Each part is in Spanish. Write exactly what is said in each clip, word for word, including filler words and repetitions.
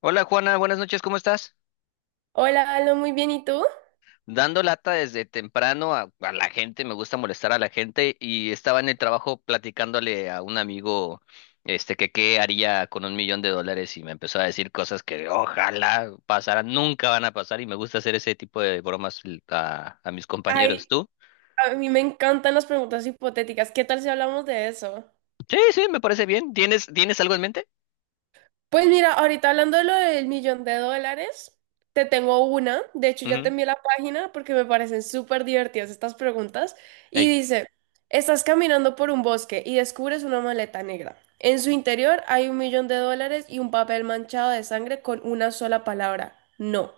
Hola Juana, buenas noches, ¿cómo estás? Hola, Aló, muy bien, ¿y tú? Dando lata desde temprano a, a la gente, me gusta molestar a la gente y estaba en el trabajo platicándole a un amigo este que qué haría con un millón de dólares y me empezó a decir cosas que ojalá pasaran, nunca van a pasar y me gusta hacer ese tipo de bromas l- a, a mis compañeros. Ay, ¿Tú? a mí me encantan las preguntas hipotéticas. ¿Qué tal si hablamos de eso? Sí, sí, me parece bien. ¿Tienes, tienes algo en mente? Pues mira, ahorita hablando de lo del millón de dólares, te tengo una. De hecho, ya te Ujú. envié la página porque me parecen súper divertidas estas preguntas. Y Ey. dice, estás caminando por un bosque y descubres una maleta negra. En su interior hay un millón de dólares y un papel manchado de sangre con una sola palabra, no.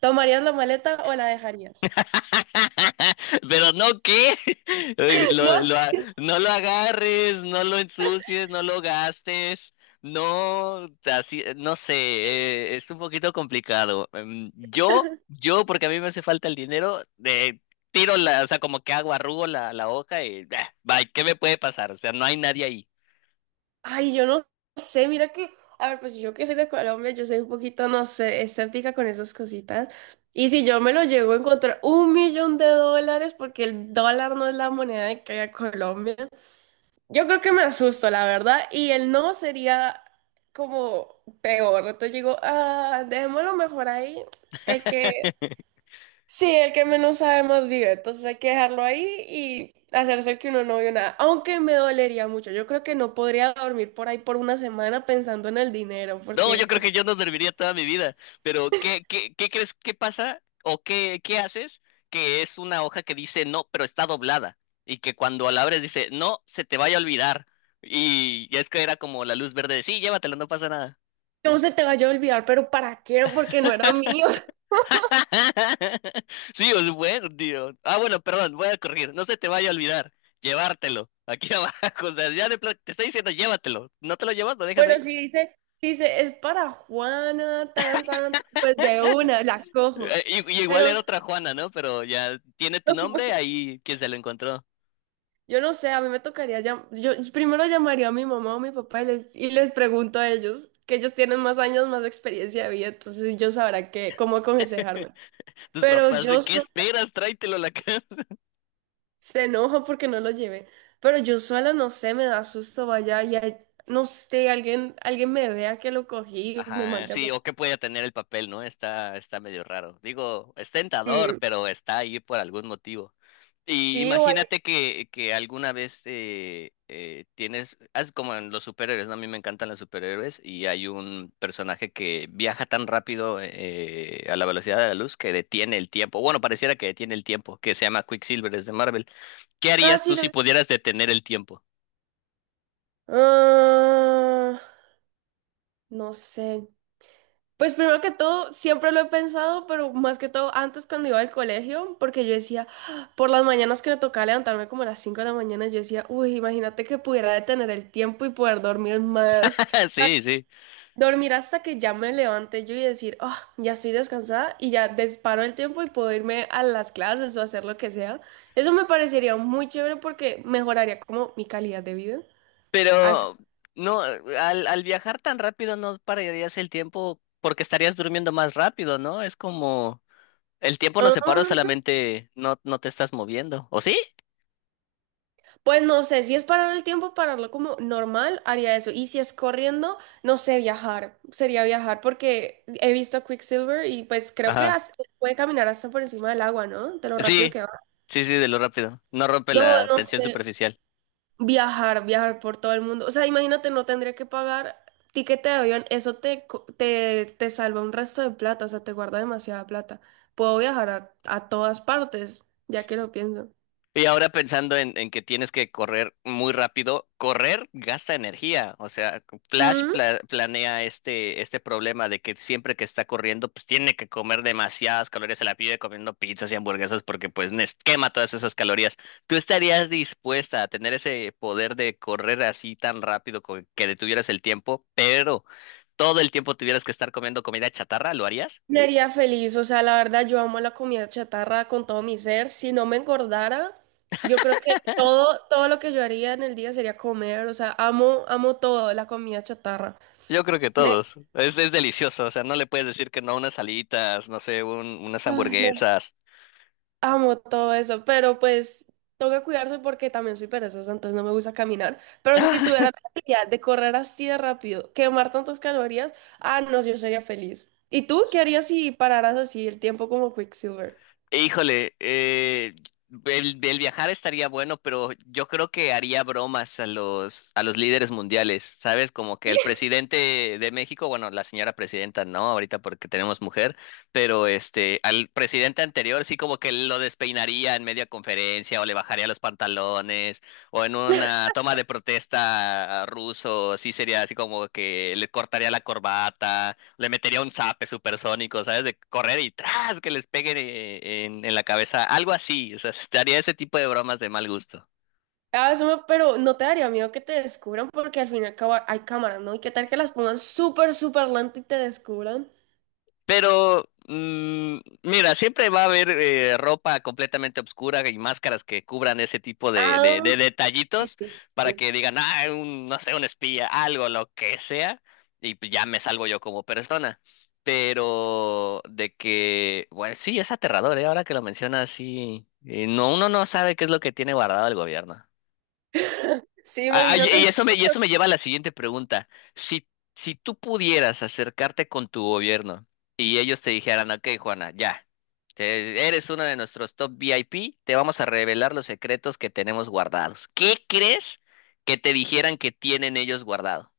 ¿Tomarías la maleta o la dejarías? Pero no, ¿qué? No. Lo- lo a- no lo agarres, no lo ensucies, no lo gastes. No, así, no sé, eh, es un poquito complicado. Em, Yo, yo, porque a mí me hace falta el dinero, eh, tiro la, o sea, como que hago, arrugo la, la hoja y bah, bye, ¿qué me puede pasar? O sea, no hay nadie ahí. Ay, yo no sé, mira que, a ver, pues yo que soy de Colombia, yo soy un poquito, no sé, escéptica con esas cositas. Y si yo me lo llego a encontrar un millón de dólares, porque el dólar no es la moneda de que hay Colombia, yo creo que me asusto, la verdad, y el no sería como peor. Entonces yo digo, ah, dejémoslo mejor ahí, el que sí, el que menos sabe más vive, entonces hay que dejarlo ahí y hacerse que uno no vio nada, aunque me dolería mucho. Yo creo que no podría dormir por ahí por una semana pensando en el dinero, No, yo porque creo que es yo no dormiría toda mi vida, pero ¿qué, qué, qué crees que pasa o qué, qué haces que es una hoja que dice no, pero está doblada y que cuando la abres dice no, se te vaya a olvidar, y ya es que era como la luz verde de sí, llévatelo, no pasa nada. no se te vaya a olvidar, pero ¿para qué? Porque no era mío. Sí, es bueno, tío. Ah, bueno, perdón, voy a corregir, no se te vaya a olvidar, llevártelo, aquí abajo, o sea, ya de pla- te está diciendo llévatelo, no te lo llevas, lo dejas Bueno, ahí. si dice, si dice, es para Juana, tan, tan, tan", pues de una, la cojo. Eh, Y, y igual Pero era sí, otra Juana, ¿no? Pero ya tiene tu nombre, ahí quien se lo encontró. yo no sé, a mí me tocaría llam- yo primero llamaría a mi mamá o mi papá y les, y les pregunto a ellos, que ellos tienen más años, más experiencia de vida, entonces ellos sabrán qué, cómo aconsejarme. Tus Pero papás, ¿de yo ¿qué so- esperas? Tráetelo a la casa. se enoja porque no lo llevé. Pero yo sola no sé, me da susto, vaya, y hay- no sé, alguien, alguien me vea que lo cogí, y me Ajá, mande a... sí, o qué puede tener el papel, ¿no? Está, está medio raro. Digo, es Sí, tentador, pero está ahí por algún motivo. Y sí, o alguien- imagínate que, que alguna vez eh, eh, tienes, haz como en los superhéroes, ¿no? A mí me encantan los superhéroes y hay un personaje que viaja tan rápido, eh, a la velocidad de la luz, que detiene el tiempo. Bueno, pareciera que detiene el tiempo, que se llama Quicksilver, es de Marvel. ¿Qué Ah, harías sí, tú lo... si pudieras detener el tiempo? Ah, no sé. Pues primero que todo, siempre lo he pensado, pero más que todo antes cuando iba al colegio, porque yo decía, "Ah", por las mañanas que me tocaba levantarme como a las cinco de la mañana, yo decía, uy, imagínate que pudiera detener el tiempo y poder dormir más, Sí, sí. dormir hasta que ya me levante yo y decir, oh, ya estoy descansada y ya disparo el tiempo y puedo irme a las clases o hacer lo que sea. Eso me parecería muy chévere porque mejoraría como mi calidad de vida. Así. Pero no, al, al viajar tan rápido no pararías el tiempo porque estarías durmiendo más rápido, ¿no? Es como el tiempo no Ah, se paró, solamente no, no te estás moviendo. ¿O sí? pues no sé, si es parar el tiempo, pararlo como normal, haría eso. Y si es corriendo, no sé, viajar. Sería viajar porque he visto a Quicksilver y pues creo que Ajá. hasta- puede caminar hasta por encima del agua, ¿no? De lo rápido Sí, que va. sí, sí, de lo rápido. No rompe No, la no tensión sé. superficial. Viajar, viajar por todo el mundo. O sea, imagínate, no tendría que pagar tiquete de avión. Eso te, co- te, te salva un resto de plata, o sea, te guarda demasiada plata. Puedo viajar a, a todas partes, ya que lo pienso. Y ahora pensando en, en que tienes que correr muy rápido, correr gasta energía. O sea, Flash pla- planea este, este problema de que siempre que está corriendo, pues tiene que comer demasiadas calorías, se la pide comiendo pizzas y hamburguesas porque pues nes- quema todas esas calorías. ¿Tú estarías dispuesta a tener ese poder de correr así tan rápido co- que detuvieras el tiempo, pero todo el tiempo tuvieras que estar comiendo comida chatarra? ¿Lo harías? Me haría feliz, o sea, la verdad yo amo la comida chatarra con todo mi ser. Si no me engordara, yo creo que todo, todo lo que yo haría en el día sería comer, o sea, amo, amo todo, la comida chatarra. Yo creo que Me, todos. Es, es delicioso, o sea, no le puedes decir que no a unas alitas, no sé, un- unas ah, no, hamburguesas. amo todo eso, pero pues toca cuidarse porque también soy perezosa, entonces no me gusta caminar. Pero si tuviera la habilidad de correr así de rápido, quemar tantas calorías, ah, no, yo sería feliz. ¿Y tú qué harías si pararas así el tiempo como Quicksilver? E, Híjole, eh, el, el viajar estaría bueno, pero yo creo que haría bromas a los, a los líderes mundiales, ¿sabes? Como que el presidente de México, bueno, la señora presidenta no, ahorita porque tenemos mujer, pero este, al presidente anterior sí, como que lo despeinaría en media conferencia o le bajaría los pantalones o en una toma de protesta a ruso, sí sería así como que le cortaría la corbata, le metería un zape supersónico, ¿sabes? De correr y tras que les peguen, eh, en, en la cabeza, algo así, o sea, te haría ese tipo de bromas de mal gusto. Ah, eso me- pero no te daría miedo que te descubran porque al fin y al cabo hay cámaras, ¿no? ¿Y qué tal que las pongan súper, súper lento y te descubran? Pero, mm, mira, siempre va a haber eh, ropa completamente oscura y máscaras que cubran ese tipo de, de- de Ah, sí, detallitos, sí, para sí. que digan, ah, un, no sé, un espía, algo, lo que sea, y pues ya me salvo yo como persona. Pero de que, bueno, sí, es aterrador, ¿eh? Ahora que lo mencionas, sí. Eh, no, uno no sabe qué es lo que tiene guardado el gobierno. Sí, Ah, ah, y y imagínate. eso me, y eso me lleva a la siguiente pregunta. Si, si tú pudieras acercarte con tu gobierno y ellos te dijeran, ok, Juana, ya, te- eres uno de nuestros top V I P, te vamos a revelar los secretos que tenemos guardados. ¿Qué crees que te dijeran que tienen ellos guardado?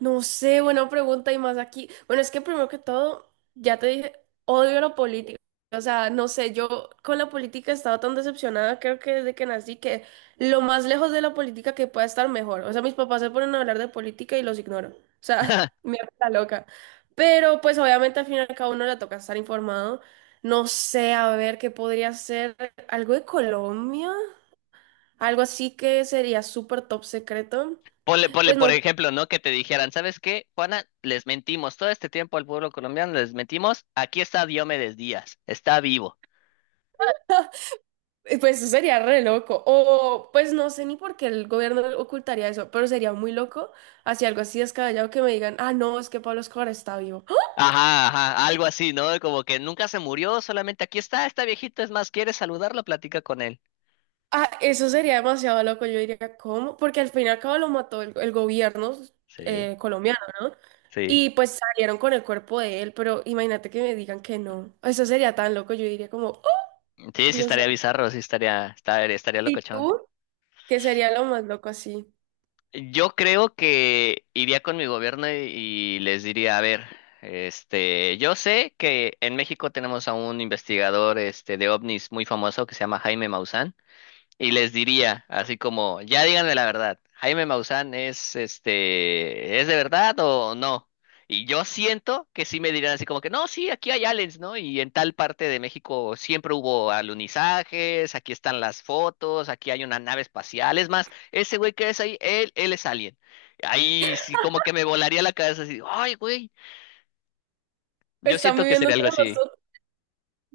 No sé, buena pregunta y más aquí. Bueno, es que primero que todo, ya te dije, odio la política. O sea, no sé, yo con la política he estado tan decepcionada, creo que desde que nací, que lo más lejos de la política que pueda estar mejor. O sea, mis papás se ponen a hablar de política y los ignoro. O sea, me hago la loca. Pero pues obviamente al final cada uno le toca estar informado. No sé, a ver, ¿qué podría ser? ¿Algo de Colombia? Algo así que sería súper top secreto. Ponle, ponle, Pues por no. ejemplo, ¿no? Que te dijeran, ¿sabes qué, Juana? Les mentimos todo este tiempo al pueblo colombiano, les mentimos. Aquí está Diomedes Díaz, está vivo. Eh, Pues eso sería re loco. O pues no sé ni por qué el gobierno ocultaría eso, pero sería muy loco hacia algo así descabellado que me digan, ah, no, es que Pablo Escobar está vivo. ¡Ah! Ajá, ajá, algo así, ¿no? Como que nunca se murió, solamente aquí está esta viejita, es más, ¿quieres saludarla? Platica con él. Ah, eso sería demasiado loco. Yo diría, ¿cómo? Porque al fin y al cabo lo mató el, el gobierno Sí, eh, colombiano, ¿no? sí. Y pues salieron con el cuerpo de él, pero imagínate que me digan que no. Eso sería tan loco. Yo diría como, oh, Sí, sí Dios estaría santo". bizarro, sí estaría, estaría, estaría ¿Y locochón. tú? ¿Qué sería lo más loco así? Yo creo que iría con mi gobierno y, y les diría, a ver, este, yo sé que en México tenemos a un investigador, este, de ovnis muy famoso que se llama Jaime Maussan, y les diría, así como, ya díganme la verdad, Jaime Maussan es este, ¿es de verdad o no? Y yo siento que sí me dirán así como que, no, sí, aquí hay aliens, ¿no? Y en tal parte de México siempre hubo alunizajes, aquí están las fotos, aquí hay una nave espacial, es más, ese güey que es ahí, él, él es alien. Ahí sí como que me volaría la cabeza así, ay, güey, yo Están siento que viviendo sería entre algo así. nosotros.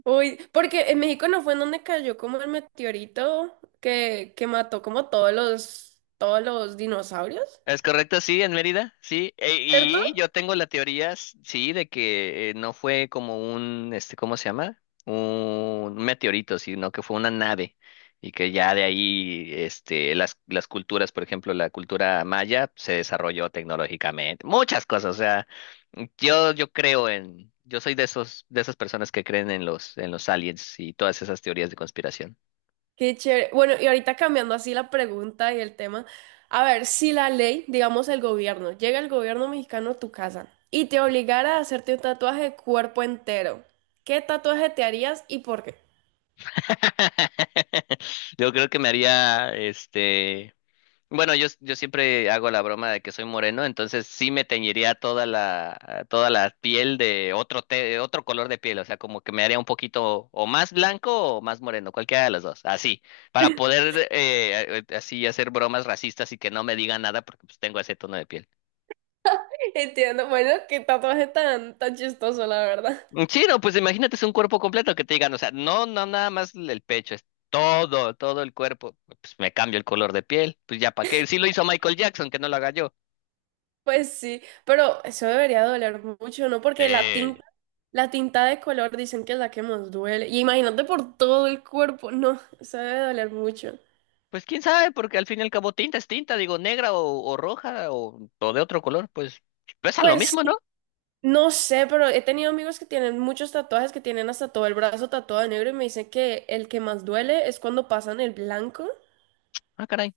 Uy, porque en México no fue en donde cayó como el meteorito que, que mató como todos los, todos los dinosaurios, Es correcto, sí, en Mérida, sí. E- ¿cierto? Y yo tengo la teoría, s- sí, de que eh, no fue como un, este, ¿cómo se llama? Un meteorito, sino que fue una nave. Y que ya de ahí, este, las, las culturas, por ejemplo, la cultura maya se desarrolló tecnológicamente. Muchas cosas, o sea, yo, yo creo en, yo soy de esos, de esas personas que creen en los, en los aliens y todas esas teorías de conspiración. Qué chévere. Bueno, y ahorita cambiando así la pregunta y el tema, a ver, si la ley, digamos el gobierno, llega el gobierno mexicano a tu casa y te obligara a hacerte un tatuaje de cuerpo entero, ¿qué tatuaje te harías y por qué? Yo creo que me haría, este... Bueno, yo, yo siempre hago la broma de que soy moreno, entonces sí me teñiría toda la, toda la piel de otro, te- otro color de piel, o sea, como que me haría un poquito o más blanco o más moreno, cualquiera de los dos, así, para poder eh, eh, así hacer bromas racistas y que no me digan nada porque pues tengo ese tono de piel. Entiendo, bueno, qué tatuaje tan, tan chistoso, la verdad. Mm, Sí, no, pues imagínate, es un cuerpo completo que te digan, o sea, no, no, nada más el pecho, es todo, todo el cuerpo, pues me cambio el color de piel, pues ya para qué, sí lo hizo Michael Jackson, que no lo haga yo. Pues sí, pero eso debería doler mucho, ¿no? Porque la Sí. tinta La tinta de color dicen que es la que más duele. Y imagínate por todo el cuerpo. No, eso debe doler mucho. Pues quién sabe, porque al fin y al cabo tinta es tinta, digo, negra o, o roja o, o de otro color, pues pesan lo Pues mismo, ¿no? sí, no sé, pero he tenido amigos que tienen muchos tatuajes, que tienen hasta todo el brazo tatuado de negro y me dicen que el que más duele es cuando pasan el blanco. Ah, caray.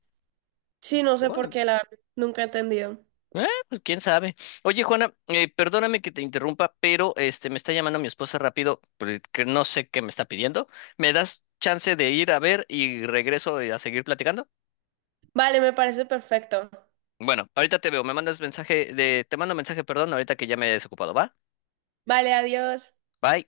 Sí, no sé por Órale. qué, la verdad, nunca he entendido. Eh, pues quién sabe. Oye, Juana, eh, perdóname que te interrumpa, pero este me está llamando mi esposa rápido, porque no sé qué me está pidiendo. ¿Me das chance de ir a ver y regreso, eh, a seguir platicando? Vale, me parece perfecto. Bueno, ahorita te veo, me mandas mensaje de, te mando mensaje, perdón, ahorita que ya me he desocupado, ¿va? Vale, adiós. Bye.